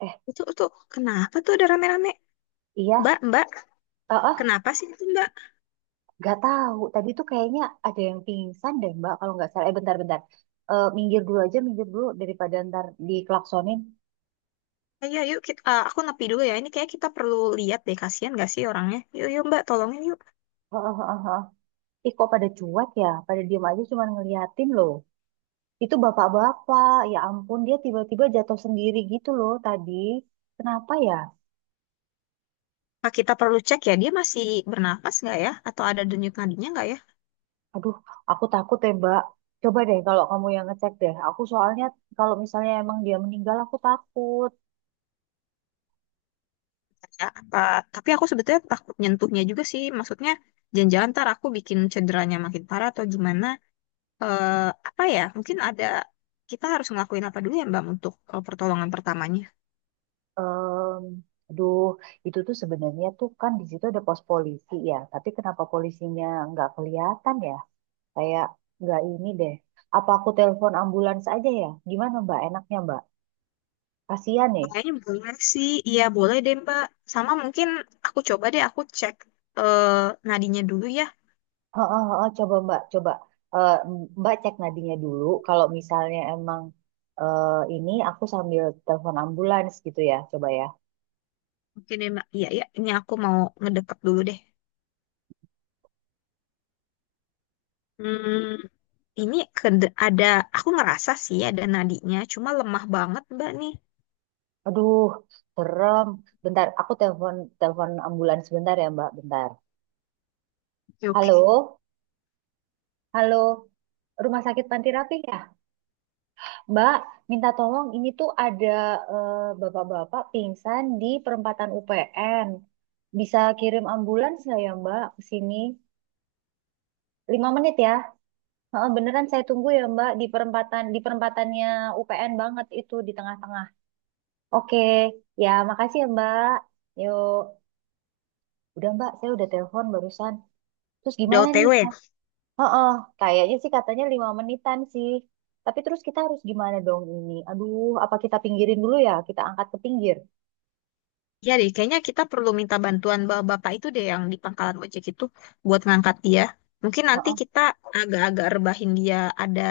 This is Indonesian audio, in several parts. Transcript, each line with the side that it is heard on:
right: Eh,
left: Itu tuh kenapa tuh ada rame-rame?
right: iya,
left: Mbak, Mbak,
right: eh, eh,
left: kenapa sih itu Mbak?
right: nggak tahu. Tadi tuh kayaknya ada yang pingsan deh, Mbak. Kalau nggak salah, bentar-bentar. Minggir dulu aja, minggir dulu daripada ntar diklaksonin.
left: Ayo, yuk kita, aku nepi dulu ya. Ini kayak kita perlu lihat deh, kasihan gak sih orangnya? Yuk, yuk Mbak, tolongin yuk.
right: Eh, eh, eh, eh. Eh. Ih, kok pada cuek ya? Pada diem aja cuman ngeliatin loh. Itu bapak-bapak, ya ampun, dia tiba-tiba jatuh sendiri gitu loh tadi. Kenapa ya?
left: Apa kita perlu cek ya, dia masih bernapas nggak ya? Atau ada denyut nadinya nggak ya?
right: Aduh, aku takut ya, Mbak. Coba deh kalau kamu yang ngecek deh. Aku soalnya kalau misalnya emang dia meninggal, aku takut.
left: Ya, apa? Tapi aku sebetulnya takut nyentuhnya juga sih. Maksudnya, jangan-jangan ntar aku bikin cederanya makin parah atau gimana? Eh, Apa ya? Mungkin ada kita harus ngelakuin apa dulu ya Mbak untuk pertolongan pertamanya?
right: Em, Aduh, itu tuh sebenarnya tuh kan di situ ada pos polisi ya. Tapi kenapa polisinya nggak kelihatan ya? Kayak nggak ini deh. Apa aku telepon ambulans aja ya? Gimana Mbak? Enaknya Mbak? Kasihan nih.
left: Kayaknya boleh sih, iya boleh deh Mbak. Sama mungkin aku coba deh aku cek eh nadinya dulu ya.
right: Heeh, heeh, coba Mbak, coba. Eh, Mbak cek nadinya dulu. Kalau misalnya emang eh, ini aku sambil telepon ambulans gitu ya, coba ya.
left: Oke deh Mbak, iya iya. Ini aku mau ngedeket dulu deh. Hmm, ada, aku ngerasa sih ada nadinya, cuma lemah banget Mbak nih.
right: Aduh, serem. Bentar, aku telepon telepon ambulans bentar ya Mbak, bentar.
left: Oke, oke.
right: Halo. Halo, Rumah Sakit Panti Rapih ya? Mbak, minta tolong ini tuh ada eh, bapak-bapak pingsan di perempatan UPN. Bisa kirim ambulans nggak ya Mbak ke sini? 5 menit ya. Heeh, beneran saya tunggu ya Mbak di perempatannya UPN banget itu di tengah-tengah. Oke, ya makasih ya Mbak. Yuk, udah Mbak, saya udah telepon barusan. Terus
left: Udah O
right: gimana
left: T
right: nih?
left: w
right: Heeh, kayaknya sih katanya 5 menitan sih. Tapi terus kita harus gimana dong ini? Aduh, apa kita pinggirin dulu ya? Kita angkat ke pinggir.
left: Iya deh, kayaknya kita perlu minta bantuan bapak bapak itu deh yang di pangkalan ojek itu buat ngangkat dia. Mungkin nanti
right: Heeh,
left: kita agak-agak rebahin dia ada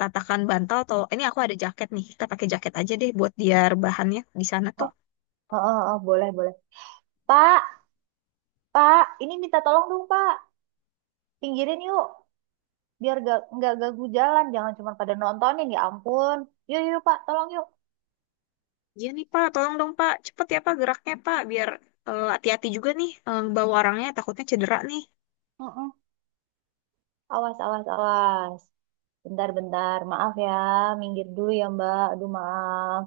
left: tatakan bantal atau ini aku ada jaket nih, kita pakai jaket aja deh buat dia rebahannya di sana tuh.
right: heeh, heeh, heeh, boleh, boleh. Pak, Pak, ini minta tolong dong, Pak. Pinggirin yuk, biar gak, nggak ganggu jalan. Jangan cuma pada nontonin, ya ampun. Yuk, yuk, Pak, tolong yuk.
left: Iya nih Pak, tolong dong Pak, cepet ya Pak geraknya Pak, biar hati-hati juga nih bawa orangnya takutnya cedera nih.
right: Heeh. Awas, awas, awas. Bentar, bentar. Maaf ya, minggir dulu ya, Mbak. Aduh, maaf.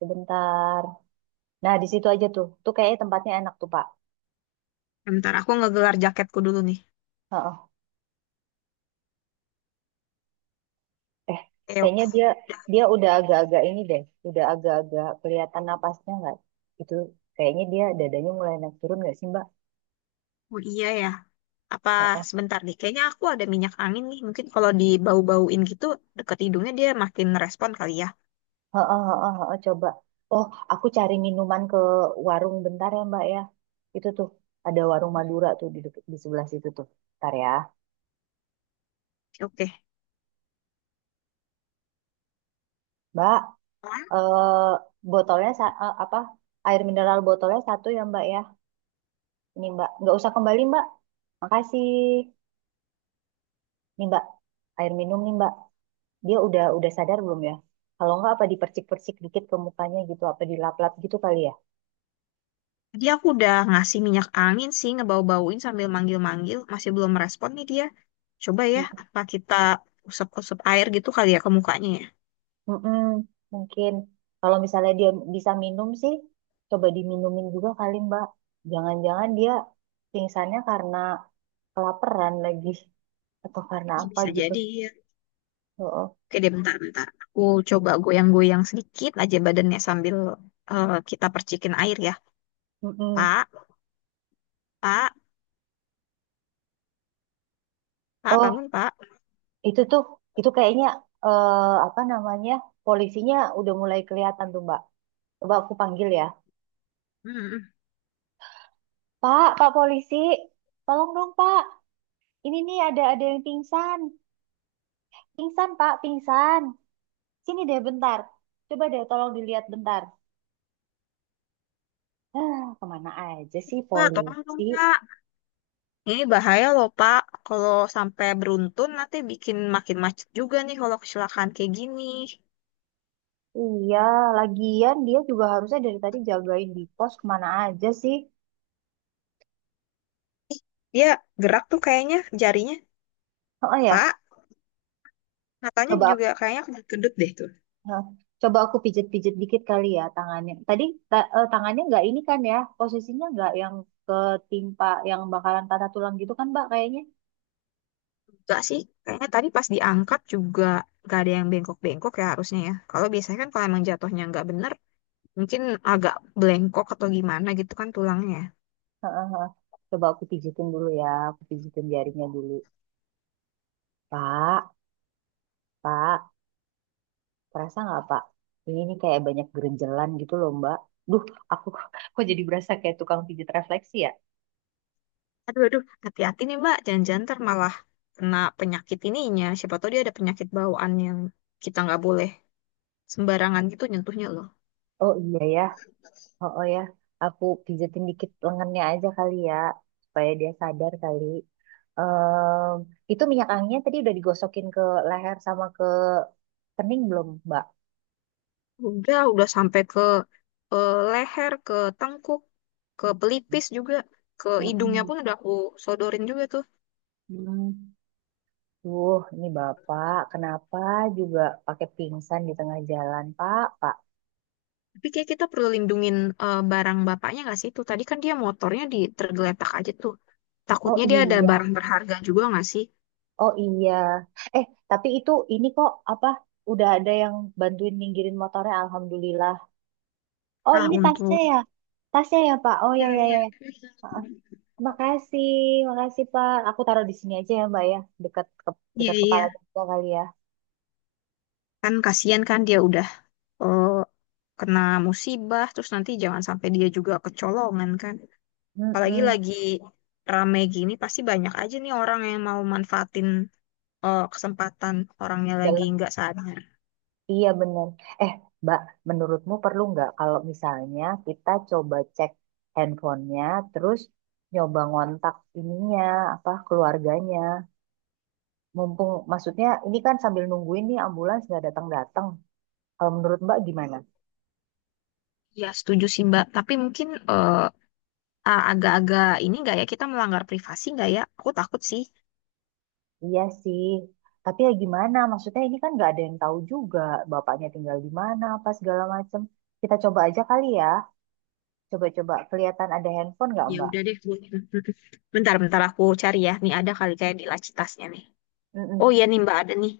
right: Sebentar. Nah, di situ aja tuh. Tuh kayaknya tempatnya enak tuh, Pak.
left: Bentar aku ngegelar jaketku dulu nih.
right: Heeh. Eh,
left: Oke
right: Kayaknya
left: oke.
right: dia
left: Udah.
right: dia udah agak-agak ini deh, udah agak-agak kelihatan napasnya nggak? Itu kayaknya dia dadanya mulai naik turun nggak sih Mbak?
left: Oh iya ya. Apa
right: Heeh,
left: sebentar nih, kayaknya aku ada minyak angin nih. Mungkin kalau dibau-bauin gitu, deket hidungnya dia makin respon kali ya.
right: heeh, heeh, heeh, coba. Oh, aku cari minuman ke warung bentar ya Mbak ya. Itu tuh ada warung
left: Oke,
right: Madura tuh di sebelah situ tuh. Bentar ya,
left: oke.
right: Mbak.
left: Soalnya
right: Eh, Botolnya apa? Air mineral botolnya satu ya Mbak ya. Ini Mbak, nggak usah kembali Mbak. Makasih. Nih Mbak, air minum nih Mbak. Dia udah sadar belum ya? Kalau nggak apa dipercik-percik dikit ke mukanya gitu, apa dilap-lap gitu kali ya?
left: tadi aku udah ngasih minyak angin sih, ngebau-bauin sambil manggil-manggil. Masih belum merespon nih dia. Coba ya, apa kita usap-usap air gitu kali ya ke mukanya ya.
right: Mm-mm, mungkin kalau misalnya dia bisa minum sih, coba diminumin juga kali Mbak. Jangan-jangan dia pingsannya karena kelaparan lagi atau karena
left: Ya,
right: apa
left: bisa
right: gitu.
left: jadi ya.
right: Oh,
left: Oke deh, bentar-bentar. Aku coba goyang-goyang sedikit aja badannya sambil kita percikin air ya.
right: mm
left: Pak, Pak, Pak,
right: Oh,
left: bangun Pak.
right: itu tuh kayaknya eh, apa namanya polisinya udah mulai kelihatan tuh Mbak. Coba aku panggil ya.
left: Hmm,
right: Pak, Pak polisi, tolong dong Pak. Ini nih ada yang pingsan. Pingsan, Pak, pingsan. Sini deh bentar. Coba deh tolong dilihat bentar. Hah, kemana aja sih
left: Pak, tolong dong
right: polisi?
left: Pak. Ini bahaya loh, Pak. Kalau sampai beruntun nanti bikin makin macet juga nih kalau kecelakaan kayak gini.
right: Iya, lagian dia juga harusnya dari tadi jagain di pos kemana aja sih?
left: Dia gerak tuh kayaknya jarinya,
right: Oh ya,
left: Pak. Matanya
right: coba
left: juga kayaknya kedut-kedut deh tuh.
right: eh, coba aku pijet-pijet dikit kali ya tangannya. Tadi tangannya nggak ini kan ya, posisinya nggak yang ketimpa yang bakalan patah tulang gitu kan, Mbak kayaknya.
left: Enggak sih, kayaknya tadi pas diangkat juga gak ada yang bengkok-bengkok ya harusnya ya. Kalau biasanya kan kalau emang jatuhnya nggak bener, mungkin agak belengkok atau gimana gitu kan tulangnya.
right: Heeh, heeh. Coba aku pijitin dulu ya, aku pijitin jarinya dulu. Pak, Pak. Kerasa nggak Pak? Ini nih kayak banyak gerenjelan gitu loh Mbak. Duh, aku kok jadi berasa kayak tukang pijat refleksi ya?
left: Aduh, aduh, hati-hati nih, Mbak. Jangan-jangan ntar malah kena penyakit ininya. Siapa tahu dia ada penyakit bawaan yang kita nggak boleh sembarangan gitu nyentuhnya loh.
right: Oh iya ya, oh, oh ya. Aku pijatin dikit lengannya aja kali ya, supaya dia sadar kali. Em, itu minyak anginnya tadi udah digosokin ke leher sama ke kening belum Mbak?
left: Udah sampai ke leher, ke tengkuk, ke pelipis juga, ke hidungnya
right: Mm-mm.
left: pun udah aku sodorin juga tuh.
right: Mm. Duh, ini Bapak, kenapa juga pakai pingsan di tengah jalan Pak? Pak,
left: Tapi kayak kita perlu lindungin barang bapaknya nggak sih tuh? Tadi kan dia motornya di tergeletak aja tuh.
right: oh
left: Takutnya dia ada
right: iya.
left: barang berharga juga nggak sih?
right: Oh iya. Eh, tapi itu ini kok apa udah ada yang bantuin ninggirin motornya alhamdulillah. Oh,
left: Ah,
right: ini tasnya
left: untuk
right: ya. Tasnya ya, Pak. Oh ya
left: iya,
right: ya
left: iya,
right: ya. Heeh. Makasih, makasih Pak. Aku taruh di sini aja ya, Mbak ya. Dekat ke,
left: iya,
right: dekat
left: iya.
right: kepala juga kali ya.
left: Kan kasihan kan dia udah eh, kena musibah, terus nanti jangan sampai dia juga kecolongan kan. Apalagi
right: Mm-mm.
left: lagi rame gini, pasti banyak aja nih orang yang mau manfaatin kesempatan orangnya lagi
right: Dalam-
left: nggak sadar.
right: Iya benar. Eh, Mbak, menurutmu perlu nggak kalau misalnya kita coba cek handphonenya, terus nyoba ngontak ininya, apa keluarganya? Mumpung maksudnya ini kan sambil nungguin nih ambulans nggak datang-datang. Kalau menurut Mbak gimana?
left: Ya, setuju sih Mbak. Tapi mungkin eh, agak-agak ini nggak ya kita melanggar privasi nggak ya? Aku takut sih.
right: Iya sih. Tapi ya gimana? Maksudnya ini kan nggak ada yang tahu juga bapaknya tinggal di mana apa segala macem. Kita coba aja kali ya. Coba-coba kelihatan ada handphone nggak
left: Ya
right: Mbak?
left: udah deh. Bu. Bentar, bentar aku cari ya. Nih ada kali kayak di laci tasnya nih. Oh
right: Mm-mm.
left: iya nih Mbak ada nih.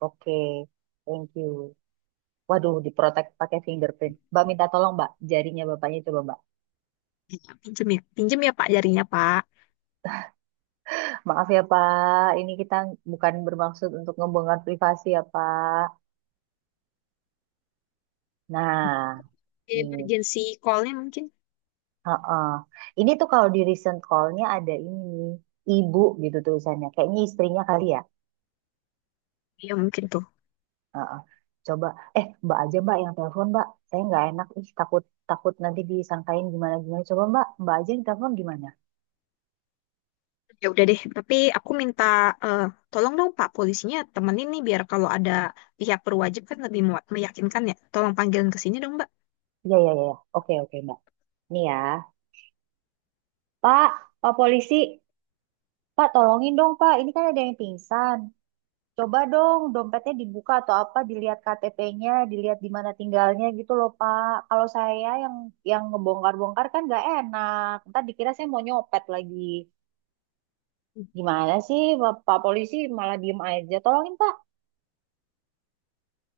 right: Oke, thank you. Waduh, diprotek pakai fingerprint. Mbak minta tolong Mbak, jarinya bapaknya coba Mbak.
left: Pinjem ya Pak jarinya Pak.
right: Maaf ya Pak, ini kita bukan bermaksud untuk ngebongkar privasi ya Pak. Nah, nih.
left: Emergency call-nya mungkin.
right: Heeh. Ini tuh kalau di recent call-nya ada ini, ibu gitu tulisannya. Kayaknya istrinya kali ya.
left: Ya mungkin tuh.
right: Heeh. Coba, mbak aja mbak yang telepon mbak. Saya nggak enak, ih takut takut nanti disangkain gimana-gimana. Coba mbak, mbak aja yang telepon gimana?
left: Ya udah deh. Tapi aku minta eh, tolong dong Pak polisinya temenin nih biar kalau ada pihak berwajib kan lebih meyakinkan ya. Tolong panggilin ke sini dong Mbak.
right: Iya, iya, iya. Iya. Oke, oke mbak. Nih ya. Pak, pak polisi. Pak tolongin dong pak, ini kan ada yang pingsan. Coba dong dompetnya dibuka atau apa dilihat KTP-nya, dilihat di mana tinggalnya gitu loh Pak. Kalau saya yang ngebongkar-bongkar kan nggak enak. Ntar dikira saya mau nyopet lagi. Gimana sih Pak Pak Polisi malah diem aja. Tolongin Pak.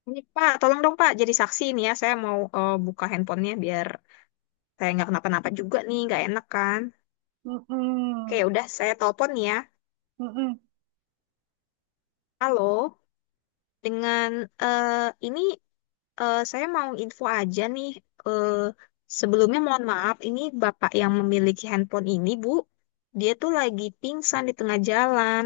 left: Ini Pak, tolong dong Pak, jadi saksi ini ya. Saya mau buka handphonenya biar saya nggak kenapa-napa juga nih, nggak enak kan? Oke,
right: Mm-mm.
left: ya udah saya telepon nih ya.
right: Mm-mm.
left: Halo, dengan eh, ini saya mau info aja nih. Eh, Sebelumnya mohon maaf, ini Bapak yang memiliki handphone ini, Bu. Dia tuh lagi pingsan di tengah jalan.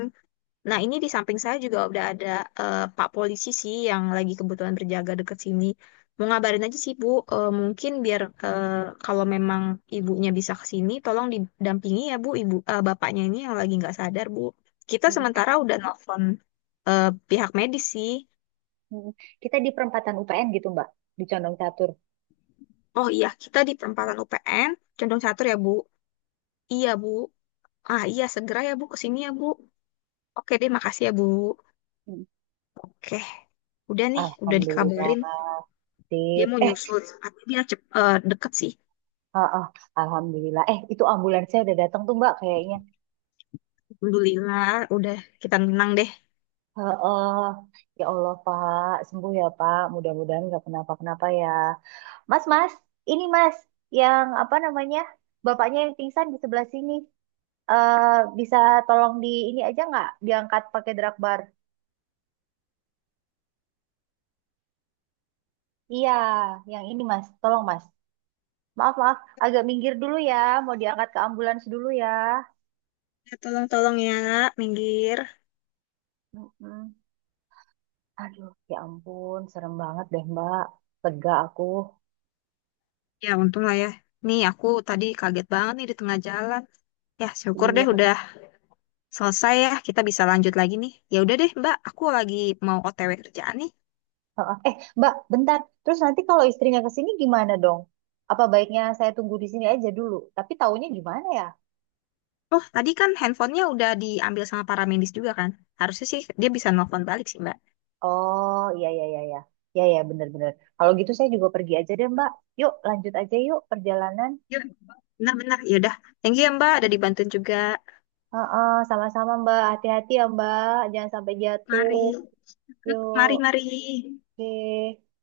left: Nah, ini di samping saya juga udah ada Pak polisi sih yang lagi kebetulan berjaga deket sini. Mau ngabarin aja sih Bu. Mungkin biar kalau memang ibunya bisa ke sini, tolong didampingi ya Bu, bapaknya ini yang lagi nggak sadar Bu. Kita
right: Mm-mm.
left: sementara udah nelfon eh, pihak medis sih.
right: Kita di perempatan UPN gitu Mbak, di Condong Catur.
left: Oh iya, kita di perempatan UPN, Condong Catur ya Bu. Iya Bu. Ah iya, segera ya Bu ke sini ya Bu. Oke deh, makasih ya Bu.
right: Mm.
left: Oke, udah nih, udah
right: Alhamdulillah.
left: dikabarin. Dia
right: Sip.
left: mau nyusul, tapi dia deket sih.
right: Ah, ah, Alhamdulillah. Itu ambulansnya udah datang tuh Mbak kayaknya.
left: Alhamdulillah, udah kita menang deh.
right: Heeh. Ya Allah, Pak. Sembuh ya, Pak. Mudah-mudahan nggak kenapa-kenapa ya. Mas, Mas. Ini, Mas. Yang apa namanya? Bapaknya yang pingsan di sebelah sini. Eh, Bisa tolong di ini aja nggak? Diangkat pakai drag bar. Iya, yang ini, Mas. Tolong, Mas. Maaf, maaf. Agak minggir dulu ya. Mau diangkat ke ambulans dulu ya.
left: Ya, tolong-tolong ya, minggir.
right: Mm-mm. Aduh, ya ampun. Serem banget deh, Mbak. Lega aku.
left: Ya, untung lah ya. Nih, aku tadi kaget banget nih di tengah jalan. Ya, syukur deh
right: Iya.
left: udah selesai ya. Kita bisa lanjut lagi nih. Ya udah deh, Mbak. Aku lagi mau OTW kerjaan nih.
right: Heeh. Mbak, bentar. Terus nanti kalau istrinya ke sini gimana dong? Apa baiknya saya tunggu di sini aja dulu? Tapi taunya gimana ya?
left: Oh, tadi kan handphonenya udah diambil sama para medis juga kan? Harusnya sih dia bisa nelfon balik sih, Mbak.
right: Oh, iya, iya, iya, iya. Iya, iya, bener-bener. Kalau gitu saya juga pergi aja deh, Mbak. Yuk, lanjut aja yuk perjalanan.
left: Ya, benar-benar. Ya udah. Thank you ya, Mbak. Udah dibantuin juga.
right: Heeh, sama-sama, Mbak. Hati-hati ya, Mbak. Jangan sampai jatuh.
left: Mari.
right: Yuk,
left: Mari, mari.
right: oke.